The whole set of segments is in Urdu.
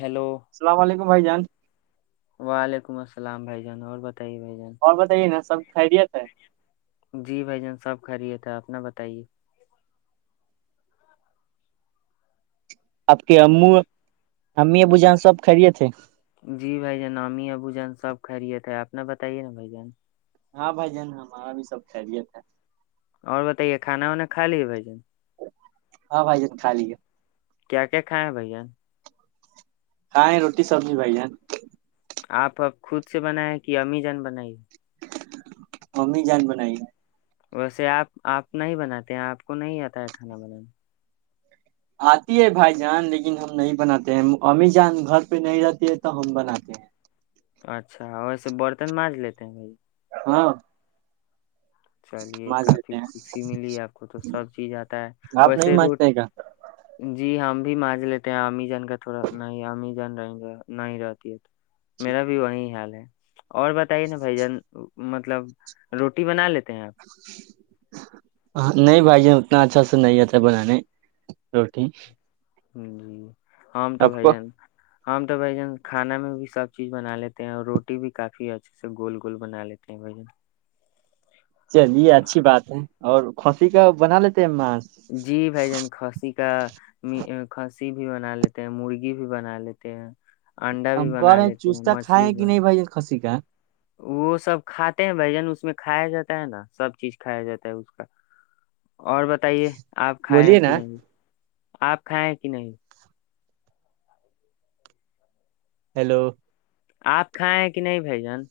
ہیلو السلام علیکم بھائی جان وعلیکم السلام ائی جانا اور بتائیے بھائی جان اور بتائیے نا سب خیریت ہے جی بھائی جان سب کھی ہے تھ اپنا بتائیے آپ کے ا امی ا ب جان سب خھریے تھے جی بھائی جان اامی ابو جان سب خیریت ہے آپنا بتائیے نا بھائی جان ہاں بھائی جان ہمارا بھی سب خیریت ہے اور بتائیے کھانا وانا کا لیے بھائی جان ہاں بھائی جت خالی ہے کیا کیا کھائے ہیں بھیا ہاںیں روٹی سبزی بھائی جان آپ اب خود سے بنایا کہ امی جان بنائیے ممی جان بنائی ہے ویسے آپ آپ نہیں بناتے ہیں آپ کو نہیں آتا ہے کھانا بنانا آتی ہے بھائی جان لیکن ہم نہیں بناتے ہیں امی جان گھر پہ نہیں رہتی ہے تو ہم بناتے ہیں اچھا ویسے برتن مانج لیتے ہیں بھائی ہاں چلیے مانج کافی دیتے ہیں خوشی ملی آپ کو تو سب چیز آتا ہے آپ نہیں ویسے روٹ مانجتے گا جی ہم بھی مانج لیتے ہیں ا جان کا تھوڑا نہیں اممی جان رہ نہیں رہتی ہے تو میرا بھی وہی حال ہے اور بتائیے نا بھائی جان مطلب روٹی بنا لیتے ہیں آپ [inaudible] ہ نہیں بھائی اتنا اچھا سے نہیں آتا بنانے روٹی جی ہمم تو آپ بھ کو جان ہم تو بھ جن کھانا میں بھی سب چیز بنا لیتے ہیں اور روٹی بھی کافی اچھے سے گول گول بنا لیتے ہیں بھ جن چلیے اچھی بات ہے اور کھانسی کا بنا لیتے ہیں ماس جی بھائی جان کھاسی کا کھسی بھی بنا لیتے ہیں مرغی بھی بنا لیتے ہیں انڈا بھی ہم کر بنا رہے ہیں لیتے چوستتا مچھلی کائے بھی کہ بنا نہیں بھائی خسی کا وہ سب کھاتے ہیں بھجن اس میں کھایا جاتا ہے نا سب چیز کھایا جاتا ہے اس کا اور بتائیے آپ کھائے ہیں بولیے نا کہ نہیں آپ کھائیں کہ نہیں ہیلو آپ کھائیں کہ نہیں بھائی جان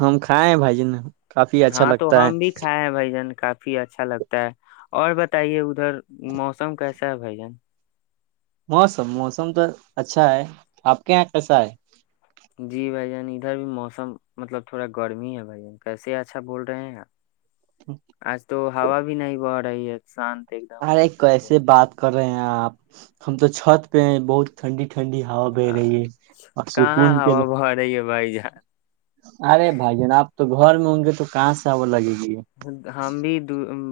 ہم کھائے ہیں بھجی نے ہاں تو ہم بھی کھائے ہیں بھ جن کافی اچھا لگتا ہے اور بتائیے ادھر موسم کیسا ہے بھائی جان موسم موسم تو اچھا ہے آپ کے یہاں کیسا ہے جی بھائی جان ادھر بھی موسم مطلب تھوڑا گرمی ہے بھائی جان کیسے اچھا بول رہے ہیں آپ آج تو ہوا بھی نہیں بہ رہی ہے شانت [unintelligible] ارے ہے تو ادھر۔ کیسے بات کر رہے ہیں آپ ہم تو چھت پہ بہت ٹنڈی ٹھنڈی ہا بہ رہی ہے ہاں، اور سکون کہاں کے ہوا بہ رہی ہے بھائی جان ارے بھائی جان آپ تو گھر میں ہوں گے تو کہاں سے وہ لگے گی ہم بھی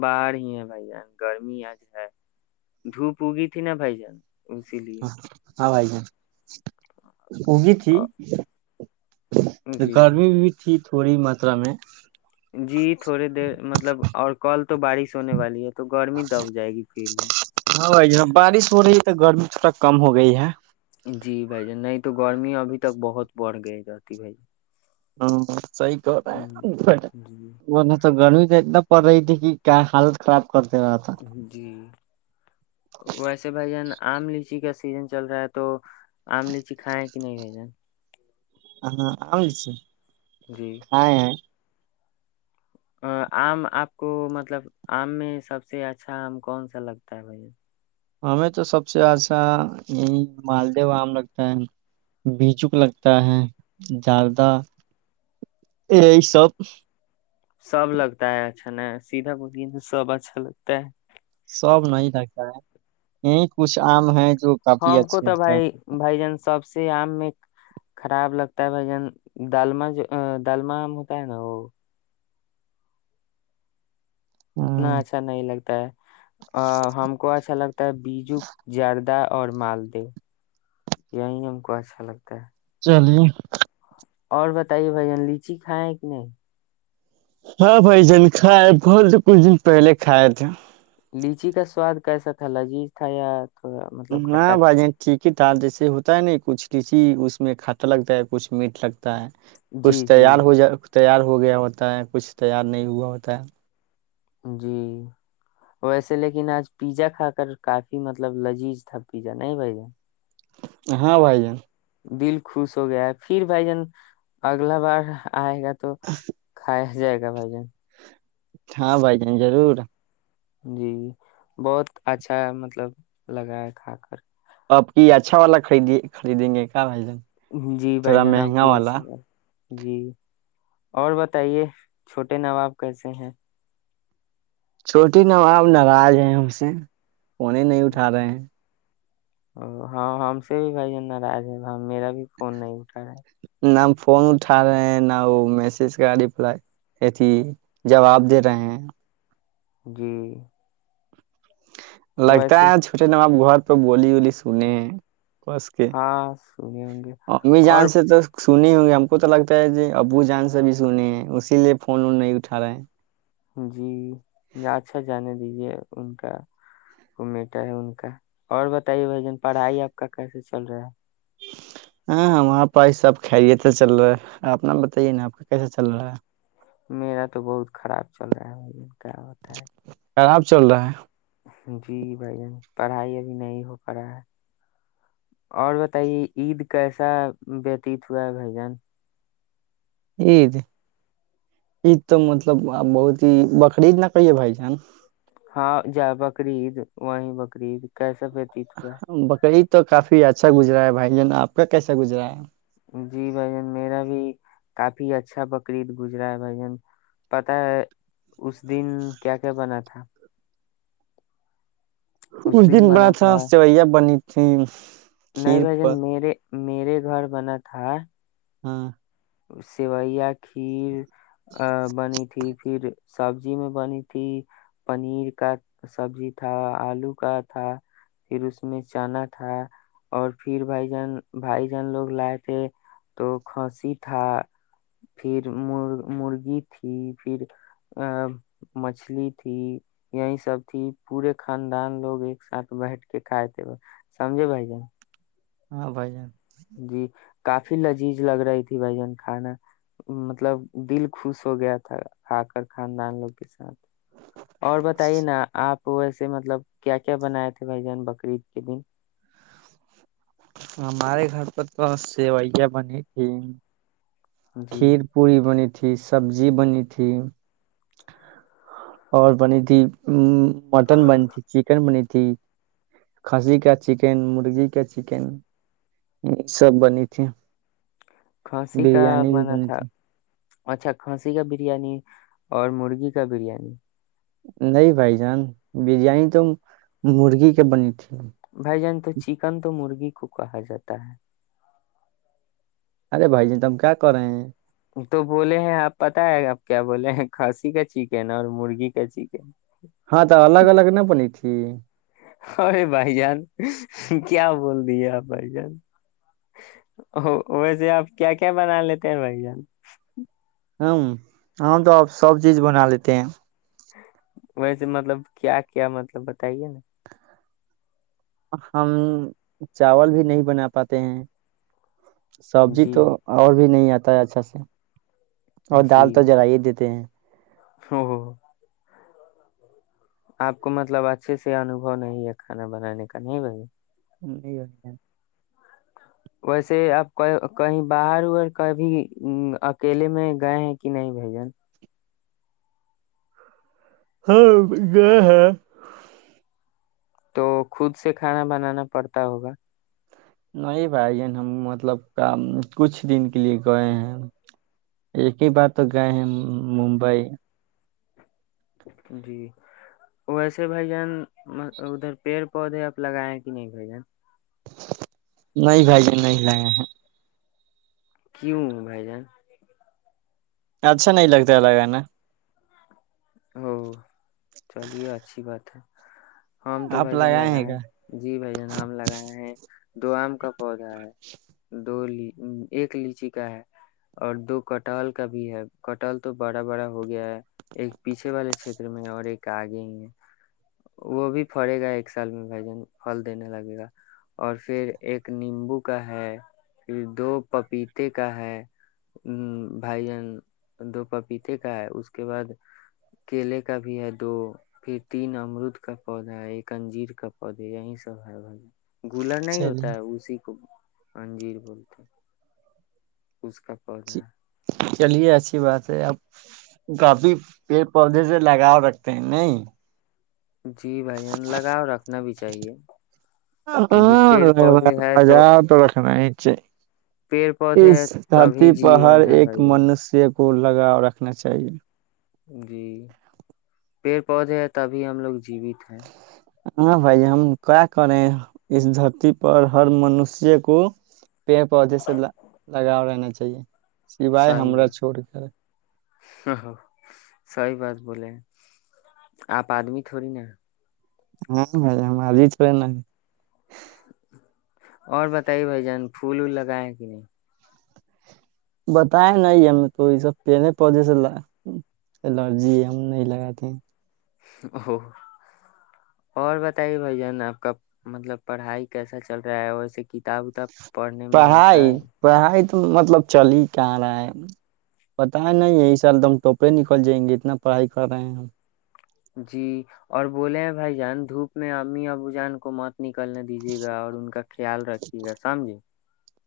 باہار ہی ہے بھائی جان گرمی آج ہے دھوپ اگی تھی نا بھائی جان اسی لیے ہاں بھائی جان ہوگی تھی آ- جی گرمی بھی تھییک [unintelligible] تھوڑی ماترا میں جی تھوڑے دیر مطلب اور کال تو بارش ہونے والی ہے تو گرمی دب جائے گی پھر بھی ہاں ج بارش ہو رہی ہے تو گرمی تھوڑا کم ہو گئی ہے [unintelligible] جی بھائی جان نہیں تو گرمی ابھی تک بہت بڑھ گئی جاتی بھائی ج ہاں سی ک جی م تو گ [unintelligible] ایک دم پ رہی تھیک کیا حالت خراب کر دے رہا تھا [unintelligible] جان۔ جی ویسے بھائی جان آم لیچی کا سیزن چل رہا ہے تو آم لیچی کھائےیں کہ نہیں بھائی جن ہاں آ سے [unintelligible] جی ہاں ہے [unintelligible] ا آم آپ کو مطلب آم میں سب سے اچھا آم کون سا لگتا ہے بھ ہمیں تو سب سے اچھا یہ مالد آم لگتا ہے بچوک لگتا ہے داردہ یہی سب سب لگتا ہے اچھا ن سیدھا بو سب اچھا لگتا ہے سب نہیں رہتا ہے یہی کچھ آم ہے جو کافی ہم کو اچھے تو لگتا ہے بھائی بھائی جان سب سے آم میں خراب لگتا ہے بھائی جان ڈالم جو ڈالمہم ہوتا ہے نا وہ اتنا ہاں اچھا نہیں لگتا ہے ہم کو اچھا لگتا ہے بیجو زردہ اور مالدی یہی ہم کو اچھا لگتا ہے چلیے اور بتائیے بھن لیچی کھائےیں کہ نہیں ہاں بھائی جان کائے بول تو کچھ دن پہلے کائے تھے لیچی کا سواد کیسا تھا لجیذ تھا یار ہاں بھائی ج ٹھیک ہی تھاال جیسے ہوتا ہے نہیں کچھ کسی اس میں کھٹا لگتا ہے کچھ میٹ لگتا ہے ہو تھا؟ جی کچھ جی تیار ہو جائے تیار ہو گیا ہوتا ہے کچھ تیار نہیں ہوا ہوتا ہے جی ویسے لیکن آج پیزا کھا کر کافی مطلب لذیذ تھا پیزا نہیں بھائی جان ہاں بھائی جان دل خوش ہو گیا ہے پھر بھائی جان اگلا بار آے گا تو کھ جائے گا کیا بھائی ج ہاں بھائی جان ضرور جی بہت اچھا مطلب لگا ہے کھا کر آپ کی یہ اچھا والا خریدیے خریدیں گے کیا بھائی جان جی بھائی تھوڑا جناب مہنگا کی حات والا سال جی اور بتائیے چھوٹے نواب کیسے ہیں چھوٹی نواب ناراض ہیں ہم سے کونے نہیں اٹھا رہے ہیں ہاں ہم سے بھی بھائی جان ناراض ہے میرا بھی فون نہیں اٹھا رہا ہے نہ فون اٹھا رہے ہیں نہ وہ میسج کا رپلائی اھی جواب دے رہے ہیں جی لگتا ویسے ہے چھوٹے نام آپ س بولی ولی سنے کس کے ہاں سنے ہوں گے اور جان سے تو سنے ہوں گے ہم کو تو لگتا ہے ج ابو جان سے بھی سنے ہیں اسی لیے فون وون نہیں اٹھ رہا ہے جی اچھا جانے دی ان کا وہ بیٹا ہے ان کا اور بتائیے بھائی جان پڑھائی آپ کا کیسے چل رہا ہے ہاں وہاں پائی سب خیریت سے چل رہا ہے آپ بتائیے نا آپ کا کیسا چل رہا ہے میرا تو بہت خراب چل رہا ہے کیا ہوتا ہے خراب چل رہا ہے جی بھائی جن پڑھائی ابھی نہیں ہو پا رہا ہے اور بتائیے عید کیسا وتیت ہوا ہے بھائی جن ایید ایید تو مطلب بہت ہی بکریج نہ کئیے بھائی جان ہاں بقرید وہیں بقرریید کیسے سے وتیت ہوئے [inaudible] بقرعید تو کافی اچھا گزرا ہے بھائی جن آ کا کیسا گزرا ہے جی بھائی جن میرا بھی کافی اچھا بقرعید گزرا ہے بھائی جن پتا ہے اس دن کیا کیا بنا تھا اس دن بڑا اھا سوئیا بنی تھین نہیں بھ جن میرے میرے گھر بنا تھا ہاں سیوئیا کھیر [inaudible] بنی تھی پھر سبزی میں بنی تھی پنیر کا سبزی تھا آلو کا تھا پھر اس میں چنا تھا اور پھر بھائی جان بھائی جان لوگ لائے تھے تو کھانسی تھا پھر م مرغی تھی پھر ا مچھلی تھی یہی سب تھی پورے خاندان لوگ ایک ساتھ بیٹھ کے کھائے تھے سمجھے بھائی جان ہاں بھائی جان جی [inaudible] کافی لذیذ لگ رہی تھی بھ جن کھانا مطلب دل خوش ہو گیا تھا کھا کر خاندان لوگ کے ساتھ [inaudible] اور بتائیے نا آپ وہ ویسے مطلب کیا کیا بناائے تھے بھائی جان بقرید کے دن ہمارے گھر پ تو سوئیاں بنی تھی [inaudible] جی کر پوری تھی سبزی بنی تھی اور بنی تھی مٹن بنی تھی چکن بنی تھی کھانسی کا چکن مرغی کا چکن یہ سب بنی تھی کھانسی کا بریانی بھی بنا بنی تھا تھی اچھا کھانسی کا بریانی اور مرغی کا بریانی نہیں بھائی جان بریانی تو مرغی کے بنی تھی بائی جان تو چکن تو مرغی کو کہا جاتا ہے ارے بھائی جان تم کیا کر رہے ہیں تو بولے ہیں آپ پت ہے آپ کیا بولے ہیں کھانسی کا چکن اور مرغی کا چکن ہاں تو الگ الگ نہ بنی تھی ارے بھائی جان کیا بول دیا بھ جن ویسے آپ کیا کیا بنا لیتے ہیں بھ جان ہ ہ ہم تو آپ سب چیز بنا لیتے ہیں ویسے مطلب کیا کیا مطلب بتائیے نا ہم چاول بھی نہیں بنا پاتے ہیں سبزی جی تو اور بھی نہیں آتی ہوتا ہے اچھا سے اور دال تو جر ہی دیتے ہیں ہ ہو آپ کو مطلب اچھے سے انوبو نہیں ہے کھانا بنانے کا نہیں بھائی نہیں ہو ویسے اپ کہیں باہر ہو اور کبھی اکیلے میں گئے ہیں کہ نہیں بھجن ہاں یہ ہے تو خود سے کھانا بنانا پڑتا ہوگا نہیں بھائیین ہم مطلب کچھ دن کے لیے گئے ہیں ایک ہی بار تو گئے ہیں ممبئی جی ویسے بھائی جان ادھر پیڑ پودے آپ لگائے کہ نہیں بھائی جان نہیں بھائی نہیں لائے ہیں کیوں بائی جان اچھا نہیں لگتا لگانا ہاں چلیے اچھی بات ہے ہم تو بھ آپ جن لگائے ہیں لگائےیں کیا جی بھ جان ہم لگائے ہیں دو آم کا پودا ہے دو ایک لیچی کا ہے اور دو کٹال کا بھی ہے کٹال تو بڑا بڑا ہو گیا ہے ایک پیچھے والے چھیتر میں اور ایک آگے ہیں وہ بھی پڑے گا ایک سال میں بھائی جن فھل دینے لگے گا اور پھر ایک نیمبو کا ہے پھر دو پپیتے کا ہے بھائیجن دو پپیتے کا ہے اس کے بعد کیلے کا بھی ہے دو پھر تین امرود کا پودا ہے ایک انجیر کا پودے یہی سب ہے بھائی گولر نہیں ہوتا ہے چلیے اسی کو اننجیر بولتے ہیں اس کا کرنا ہے چلیے اچھی بات ہے اپ کافی پیڑ پودے سے لگاؤ رکھتے ہیں نہیں جی بھائی جان لگاؤ رکھنا بھی چاہیے کیونکہ ہاں پیڑ پودے ہے تو لگاؤ رکھنا ہی چاہیے پیڑ پودے اس ہے تبھی جیون ہے بھائی جان کوول لگا رکھنا چاہیے جی پیڑ پودے ہیں تبھی ہم لوگ جیوت ہیں ہاں بھائی ہم کیا کریں اس دھرتی پر ہر منوشی کو پیڑ پودے سے لگاؤ رہنا چاہیے سوائے صحیح ہمر بات چھوڑ کے صحیح بات بولے آپ آدمی تھوڑی نا ہاں بھائی ہم آجج پ نہیں اور بتائیے بھ جان پھول وول لگائے کہ نہیں بتائے نہیں ہمیں تو یہ سب پہلے پودے سے الرجی ہم نہیں لگاتے ہیں او اور بتائیے بھائی جان آپ کا مطلب پڑھائی کیسا چل رہا ہے ویسے کتاب اتاب پڑھائی پڑھائی تو مطلب چل ہی کہ رہا ہے پتا ہے نہیں یہ س ایک د ہم ٹوپے نکل جائیں گے اتنا پڑھائی کر رہے ہیں ہم جی اور بولے ہیں بھائی جان دھوپ میں امی ابو جان کو مت نکلنے دیجیے گا اور ان کا خیال رکھیے گا سمجھے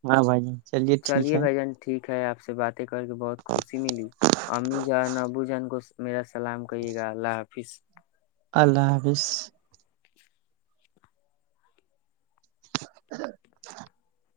ہاں بھائی ج چلیے بھائی جان ٹھیک ہے آپ سے باتیں کر کے بہت خوشی ملی امی جان ابو جان کو میرا [unintelligible] سلام کریے گا اللہ حافظ اللہ حافظ [inaudible]